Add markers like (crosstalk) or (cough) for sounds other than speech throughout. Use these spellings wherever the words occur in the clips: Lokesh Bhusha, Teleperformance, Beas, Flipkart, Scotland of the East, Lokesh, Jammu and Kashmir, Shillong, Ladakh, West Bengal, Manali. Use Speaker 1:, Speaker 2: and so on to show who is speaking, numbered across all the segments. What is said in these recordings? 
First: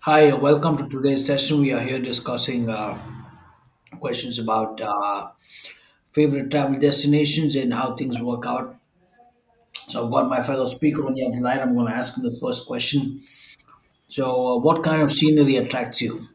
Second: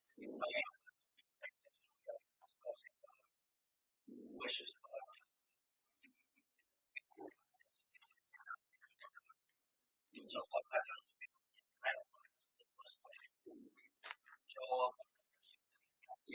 Speaker 1: Hi, welcome to today's session. We are here discussing questions about favorite travel destinations and how things work out. So, I've got my fellow speaker on the other line. I'm going to ask him the first question. So, what kind of scenery attracts you?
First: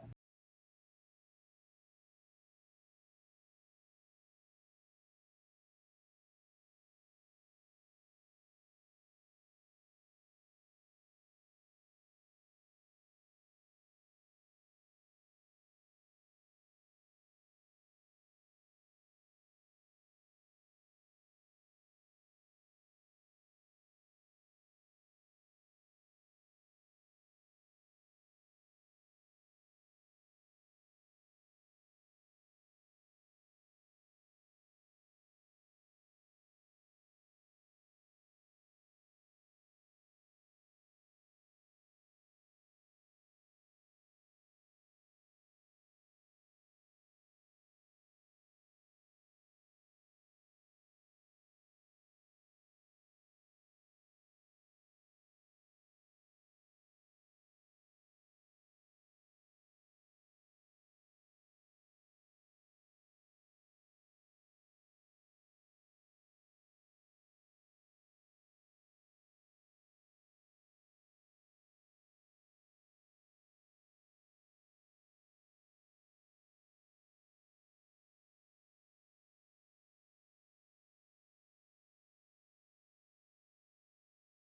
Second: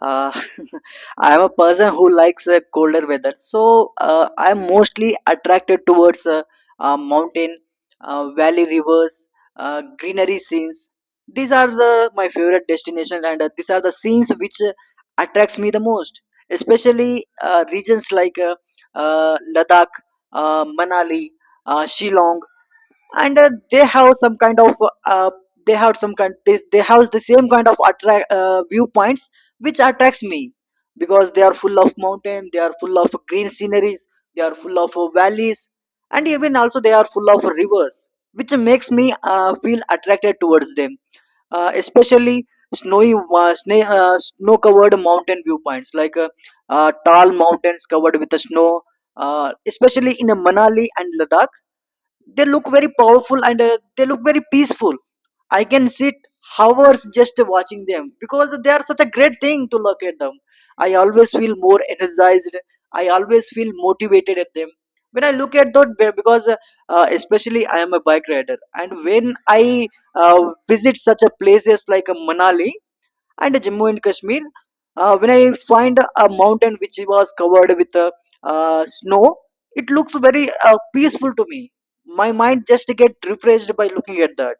Speaker 2: Uh, (laughs) I am a person who likes colder weather, so I am mostly attracted towards mountain, valley rivers, greenery scenes. These are the my favorite destination, and these are the scenes which attracts me the most. Especially regions like Ladakh, Manali, Shillong and they have some kind of uh, they have the same kind of attract viewpoints which attracts me because they are full of mountain, they are full of green sceneries, they are full of valleys, and even also they are full of rivers which makes me feel attracted towards them. Especially snowy snow covered mountain viewpoints like tall mountains covered with the snow, especially in manali and ladakh. They look very powerful and they look very peaceful. I can sit hours just watching them because they are such a great thing to look at them. I always feel more energized, I always feel motivated at them when I look at that because especially I am a bike rider, and when I uh, visit such a places like manali and Jammu and Kashmir. When I find a mountain which was covered with snow, it looks very peaceful to me. My mind just get refreshed by looking at that.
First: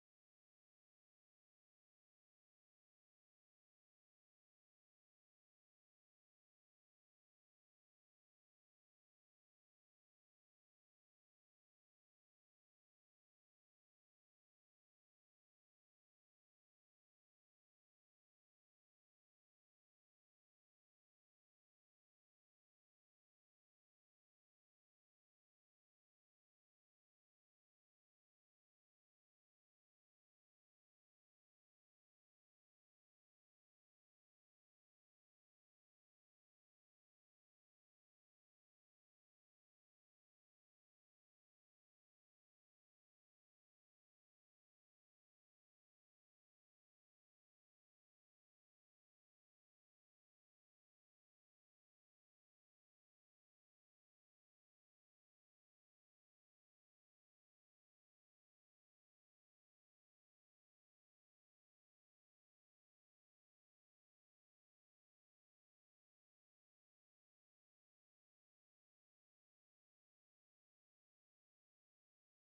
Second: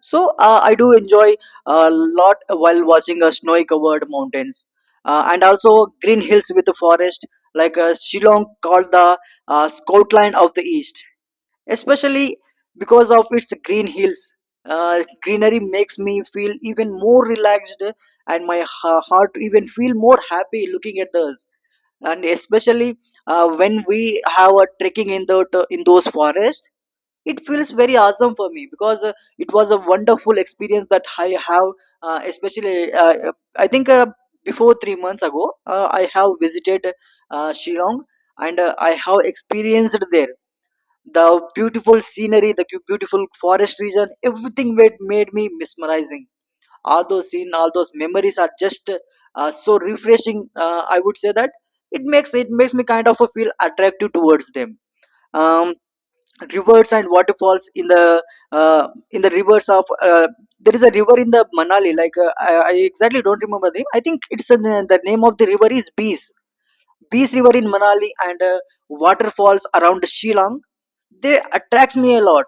Speaker 2: So I do enjoy a lot while watching snowy covered mountains, and also green hills with the forest like Shillong, called the Scotland of the East, especially because of its green hills. Greenery makes me feel even more relaxed, and my heart even feel more happy looking at those. And especially when we have a trekking in the in those forests, it feels very awesome for me because it was a wonderful experience that I have. Especially I think before 3 months ago I have visited shillong, and I have experienced there the beautiful scenery, the beautiful forest region. Everything made me mesmerizing. All those scenes, all those memories are just so refreshing. I would say that it makes me kind of a feel attractive towards them. um, Rivers and waterfalls in the rivers of there is a river in the manali like I exactly don't remember the name. I think it's in the name of the river is bees Peace River in Manali. And waterfalls around Shillong, they attracts me a lot.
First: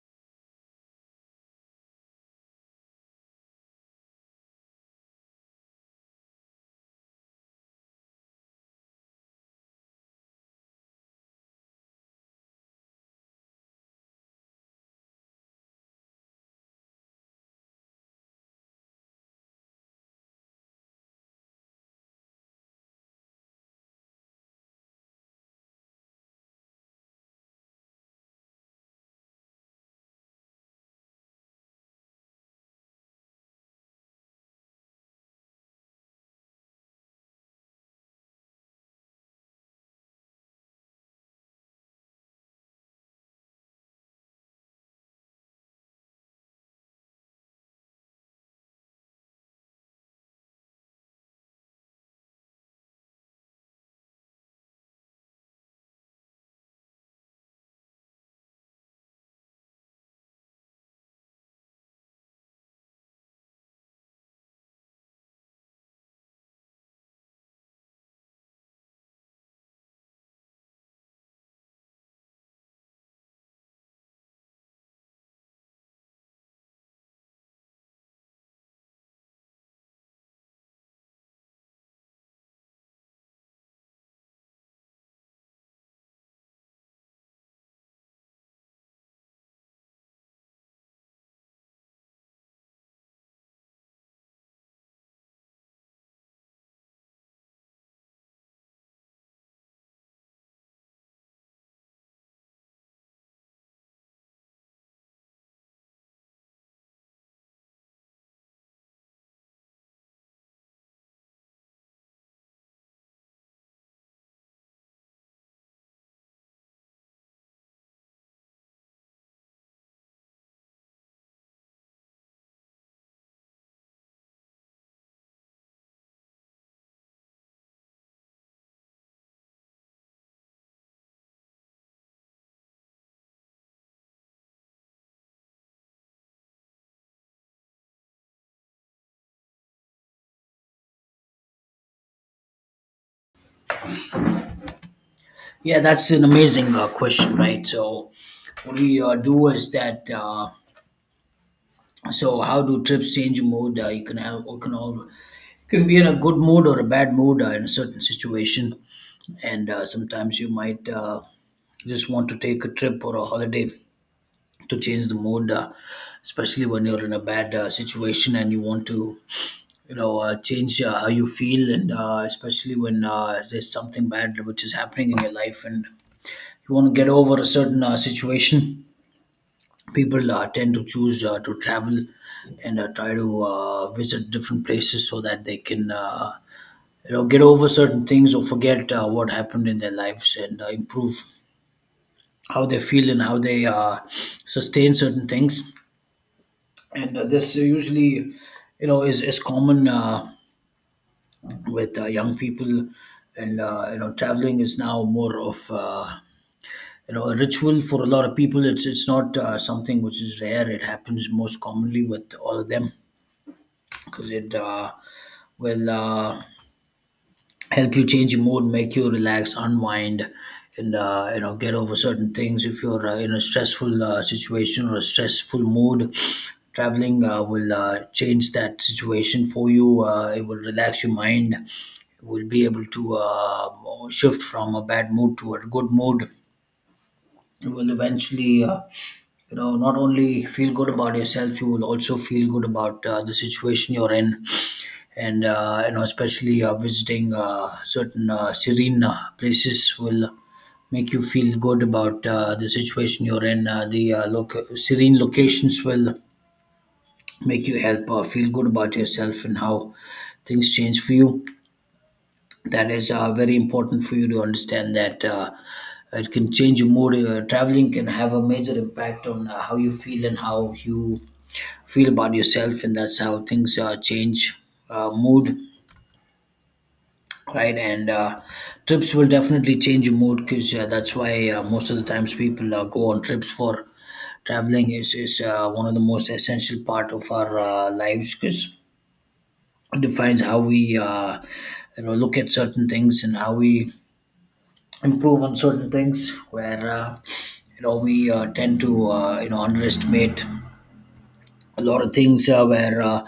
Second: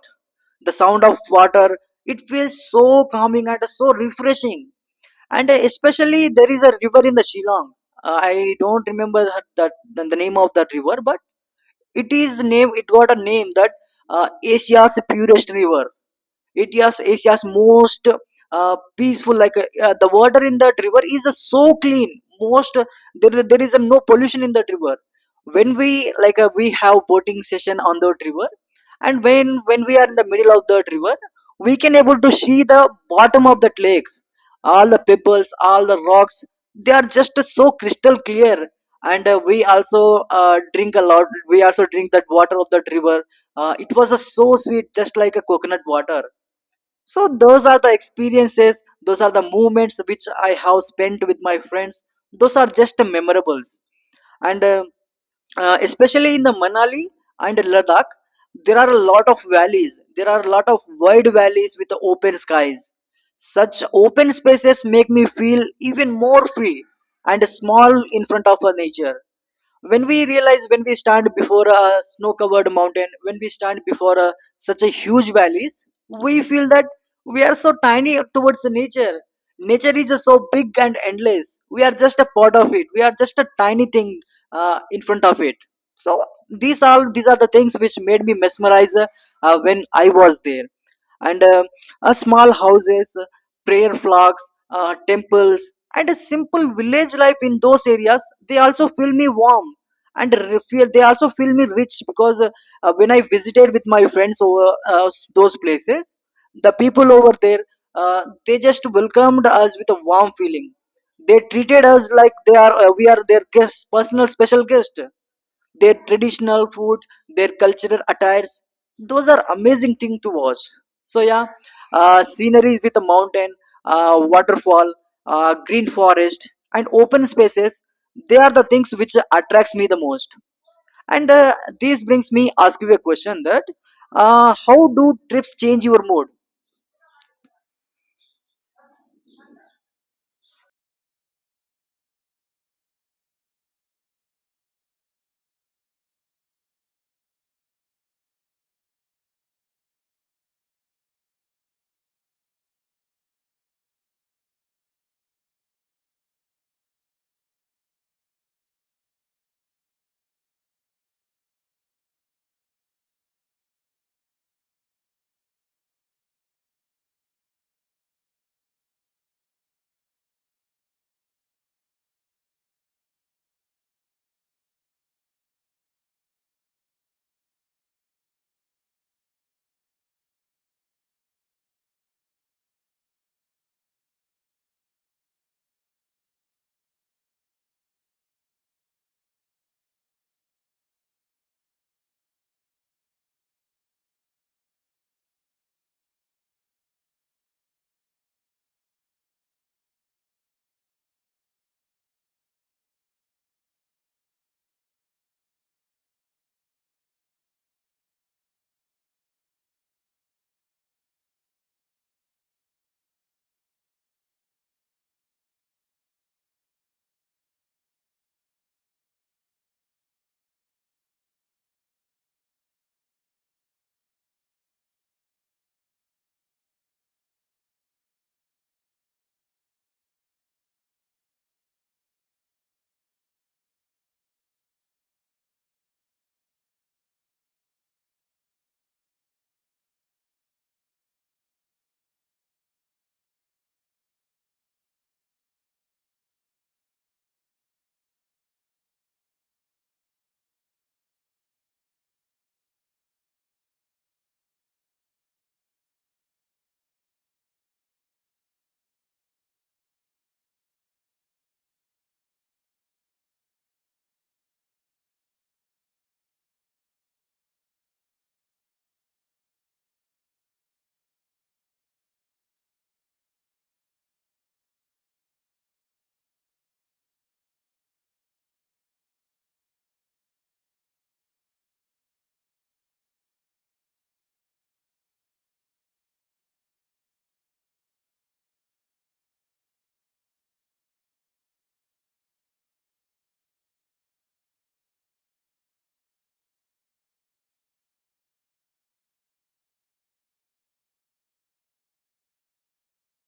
Speaker 2: The sound of water, it feels so calming and so refreshing. And especially there is a river in the Shillong. I don't remember that, that the name of that river, but it is name. It got a name that Asia's purest river. It is asia's most uh, peaceful, like the water in that river is so clean. Most There is no pollution in that river. When we like we have boating session on that river, and when we are in the middle of that river, we can able to see the bottom of that lake, all the pebbles, all the rocks, they are just so crystal clear. And we also drink a lot we also drink that water of that river. It was so sweet, just like a coconut water. So those are the experiences, those are the moments which I have spent with my friends. Those are just memorables. And especially in the Manali and Ladakh, there are a lot of valleys. There are a lot of wide valleys with the open skies. Such open spaces make me feel even more free and small in front of a nature. When we realize, when we stand before a snow covered mountain, when we stand before a, such a huge valleys, we feel that we are so tiny towards the nature. Nature is just so big and endless. We are just a part of it, we are just a tiny thing in front of it. So these are the things which made me mesmerize when I was there. And small houses, prayer flags, temples, and a simple village life in those areas, they also feel me warm and refuel they also feel me rich because when I visited with my friends over uh, those places, the people over there they just welcomed us with a warm feeling. They treated us like they are we are their guests, personal special guest. Their traditional food, their cultural attires, those are amazing thing to watch. So yeah, scenery with a mountain, waterfall, green forest, and open spaces. They are the things which attracts me the most. And this brings me ask you a question that how do trips change your mood?
Speaker 1: Yeah, that's an amazing question, right? So, what we do is that. So, how do trips change your mood? You can have, you can all, you can be in a good mood or a bad mood in a certain situation and sometimes you might just want to take a trip or a holiday to change the mood especially when you're in a bad situation, and you want to you know change how you feel. And especially when there's something bad which is happening in your life, and you want to get over a certain situation, people tend to choose to travel and try to visit different places so that they can you know get over certain things or forget what happened in their lives and improve how they feel and how they sustain certain things. And this usually, you know, is common with young people, and you know, traveling is now more of you know a ritual for a lot of people. It's not something which is rare. It happens most commonly with all of them because it will help you change your mood, make you relax, unwind, and you know get over certain things. If you're in a stressful situation or a stressful mood, traveling will change that situation for you. It will relax your mind. You will be able to shift from a bad mood to a good mood. You will eventually. You know not only feel good about yourself, you will also feel good about the situation you're in. And you know especially visiting certain serene places will make you feel good about the situation you're in. The serene locations will make you help feel good about yourself and how things change for you. That is very important for you to understand, that it can change your mood. Traveling can have a major impact on how you feel and how you feel about yourself, and that's how things change mood, right? And trips will definitely change your mood because that's why most of the times people go on trips for. Traveling is one of the most essential part of our lives, because it defines how we you know look at certain things and how we improve on certain things, where you know we tend to you know underestimate a lot of things where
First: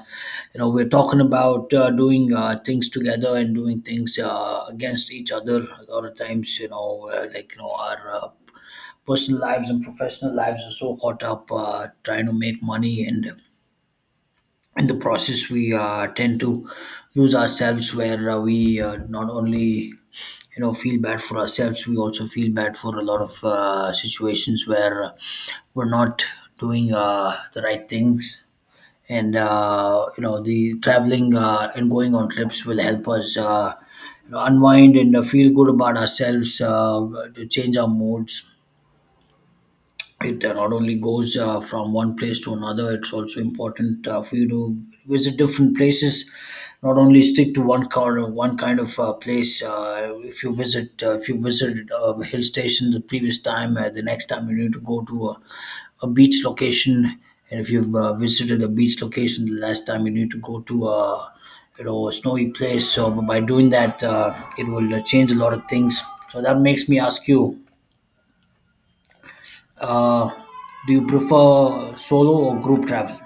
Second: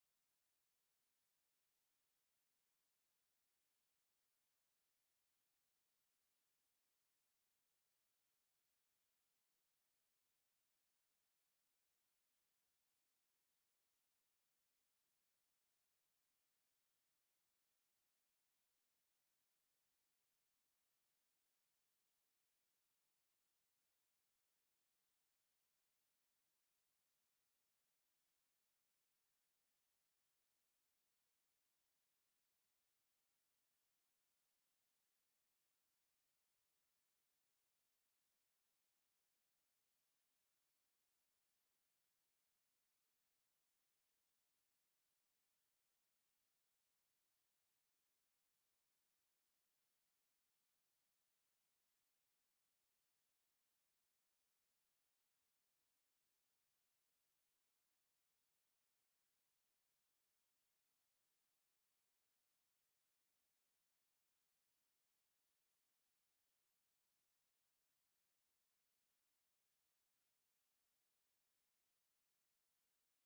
Speaker 1: you know we're talking about doing things together and doing things against each other a lot of times, you know like you know our personal lives and professional lives are so caught up trying to make money, and in the process we tend to lose ourselves, where we not only you know feel bad for ourselves, we also feel bad for a lot of situations where we're not doing the right things. And you know the traveling and going on trips will help us you know, unwind and feel good about ourselves to change our moods. It not only goes from one place to another, it's also important for you to visit different places, not only stick to one car one kind of place. If you visited a hill station the previous time, the next time you need to go to a beach location, and if you've visited a beach location the last time, you need to go to a you know a snowy place. So by doing that it will change a lot of things. So that makes me ask you, uh, do you prefer solo or group travel?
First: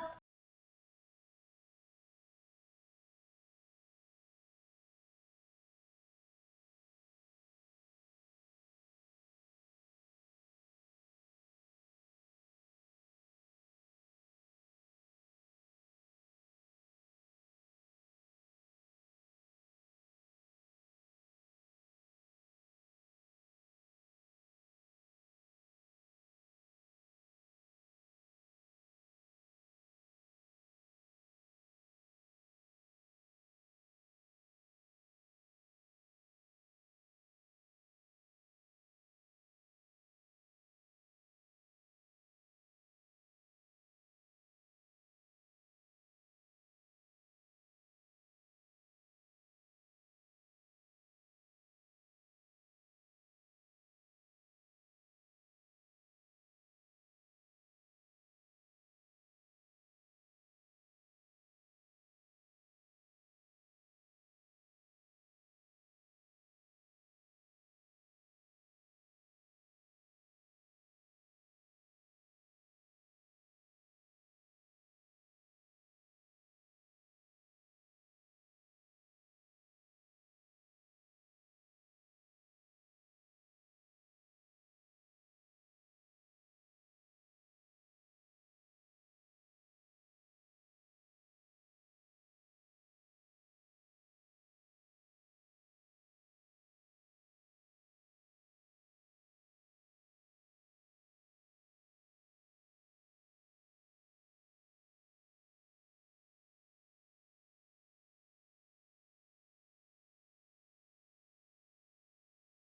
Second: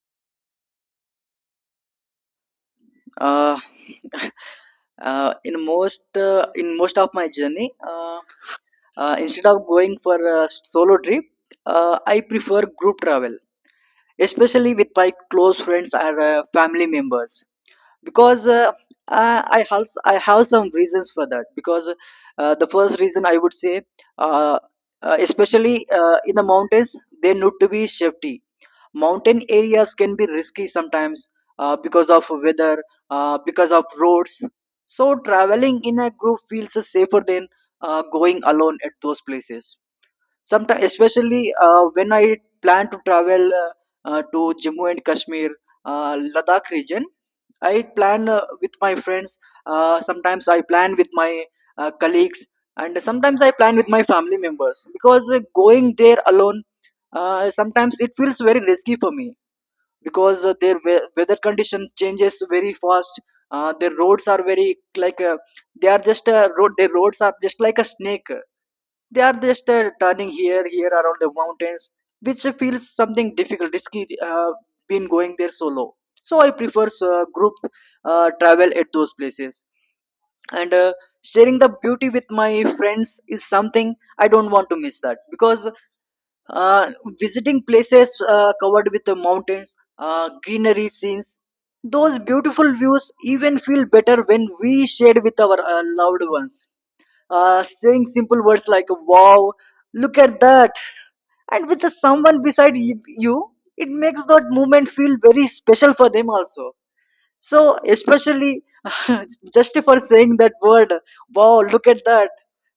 Speaker 2: Uh, (laughs) in most of my journey, instead of going for a solo trip, I prefer group travel, especially with my close friends or family members, because I I have some reasons for that. Because the first reason I would say, uh, especially in the mountains, there need to be safety. Mountain areas can be risky sometimes, because of weather, because of roads. So traveling in a group feels safer than going alone at those places sometimes, especially when I plan to travel to jammu and kashmir, ladakh region. I plan with my friends, sometimes I plan with my colleagues, and sometimes I plan with my family members because going there alone sometimes it feels very risky for me, because their weather condition changes very fast. Their roads are very, like they are just a road, their roads are just like a snake. They are just turning here, here around the mountains, which feels something difficult, risky. Been going there solo, so I prefer group travel at those places. And sharing the beauty with my friends is something I don't want to miss that, because uh, visiting places covered with the mountains, greenery scenes, those beautiful views even feel better when we shared with our loved ones. Saying simple words like wow, look at that, and with the someone beside you, it makes that moment feel very special for them also. So, especially (laughs) just for saying that word, wow, look at that,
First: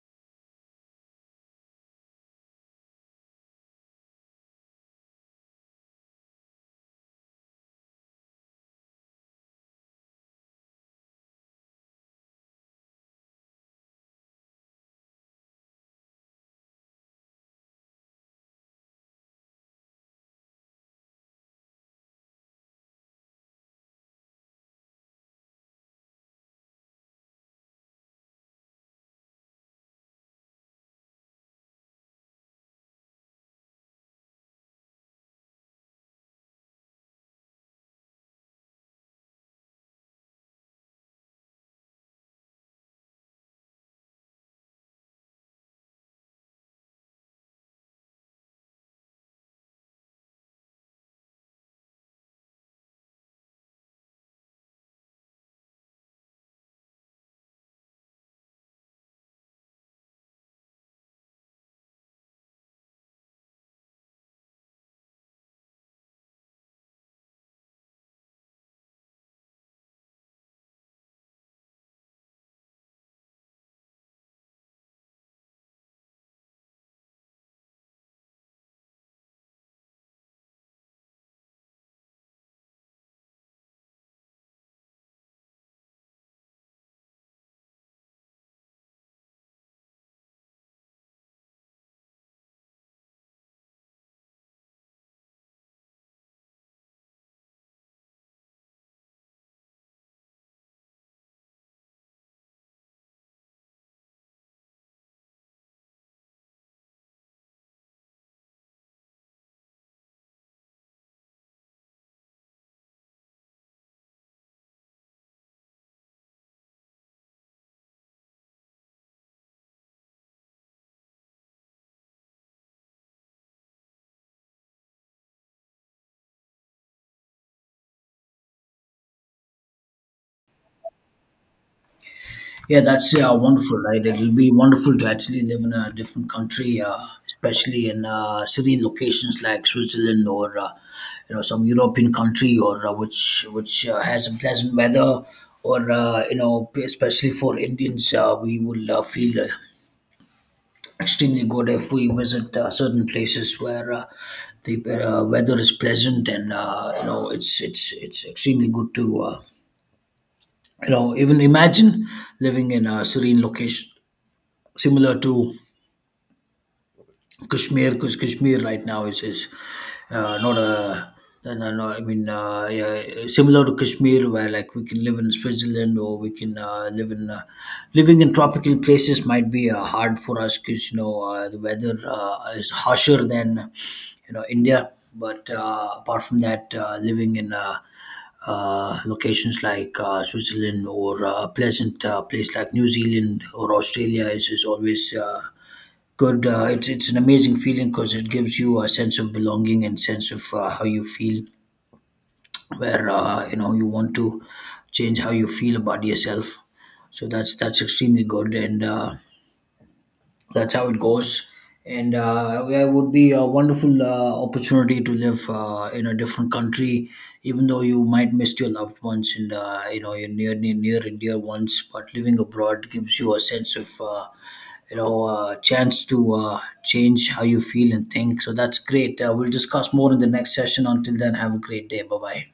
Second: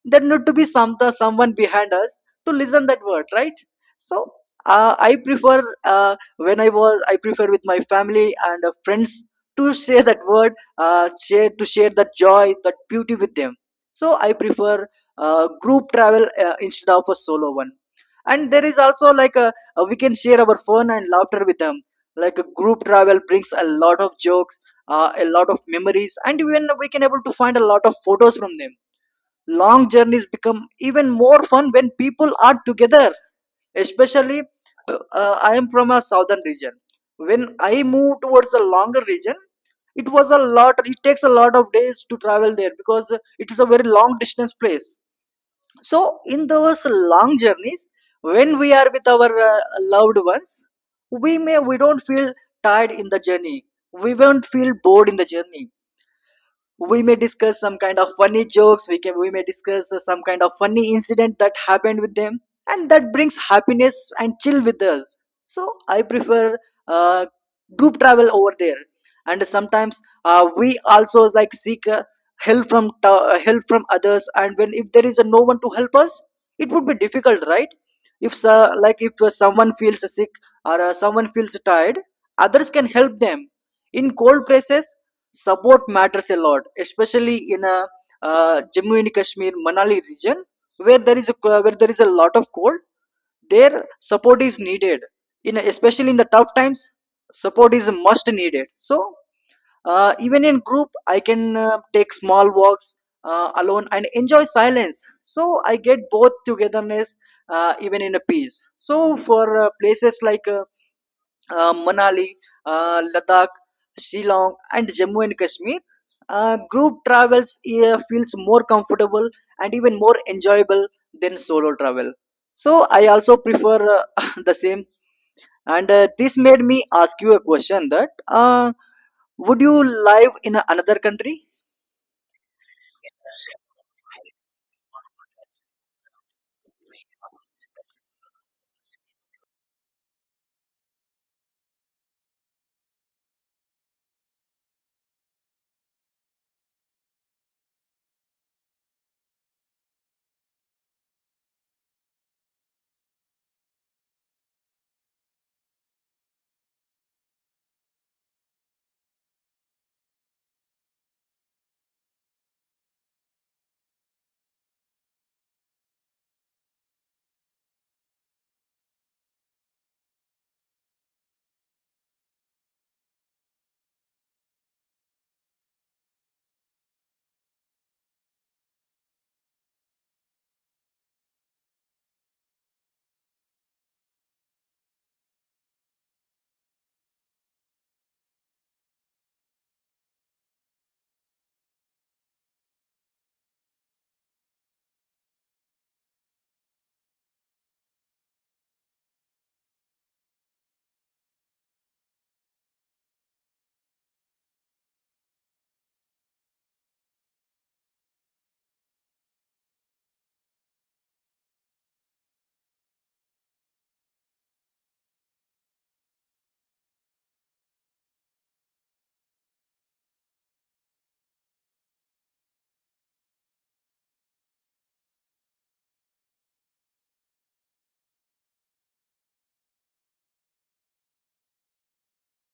Speaker 2: there need to be some someone behind us to listen that word, right? So, I prefer when I was I prefer with my family and friends to share that word, share to share that joy, that beauty with them. So, I prefer group travel instead of a solo one. And there is also like a, we can share our fun and laughter with them, like a group travel brings a lot of jokes, a lot of memories, and even we can able to find a lot of photos from them. Long journeys become even more fun when people are together, especially I am from a southern region. When I move towards the longer region, it was a lot, it takes a lot of days to travel there, because it is a very long distance place. So, in those long journeys, when we are with our loved ones, we don't feel tired in the journey. We won't feel bored in the journey. We may discuss some kind of funny jokes. We may discuss some kind of funny incident that happened with them, and that brings happiness and chill with us. So I prefer uh, group travel over there. And sometimes we also like seek help from others. And when if there is a no one to help us, it would be difficult, right? If like if someone feels sick or someone feels tired, others can help them. In cold places support matters a lot, especially in a Jammu and Kashmir, Manali region, where there is a lot of cold. Their support is needed, in especially in the tough times. Support is must needed. So even in group, I can take small walks alone and enjoy silence. So I get both togetherness even in a peace. So for places like Manali, Ladakh, Shillong, and Jammu and Kashmir. Group travels feels more comfortable and even more enjoyable than solo travel. So I also prefer (laughs) the same. And this made me ask you a question that would you live in another country?
Speaker 1: Yeah, that's wonderful, right? It'll be wonderful to actually live in a different country, especially in city locations like Switzerland or you know some European country, or which has a pleasant weather, or you know especially for Indians, we will feel extremely good if we visit certain places where the weather is pleasant, and you know it's extremely good to. You know even imagine living in a serene location similar to Kashmir, because Kashmir right now is not a no, no, no, I mean, yeah, similar to Kashmir, where like we can live in Switzerland, or we can live in living in tropical places might be hard for us because you know the weather is harsher than you know India. But apart from that, living in locations like Switzerland or a pleasant place like New Zealand or Australia is always good. It's an amazing feeling because it gives you a sense of belonging and sense of how you feel, where you know you want to change how you feel about yourself. So that's extremely good, and that's how it goes. And yeah, it would be a wonderful opportunity to live in a different country, even though you might miss your loved ones and you know your near and dear ones. But living abroad gives you a sense of you know, a chance to change how you feel and think. So that's great. We'll discuss more in the next session. Until then, have a great day. Bye bye.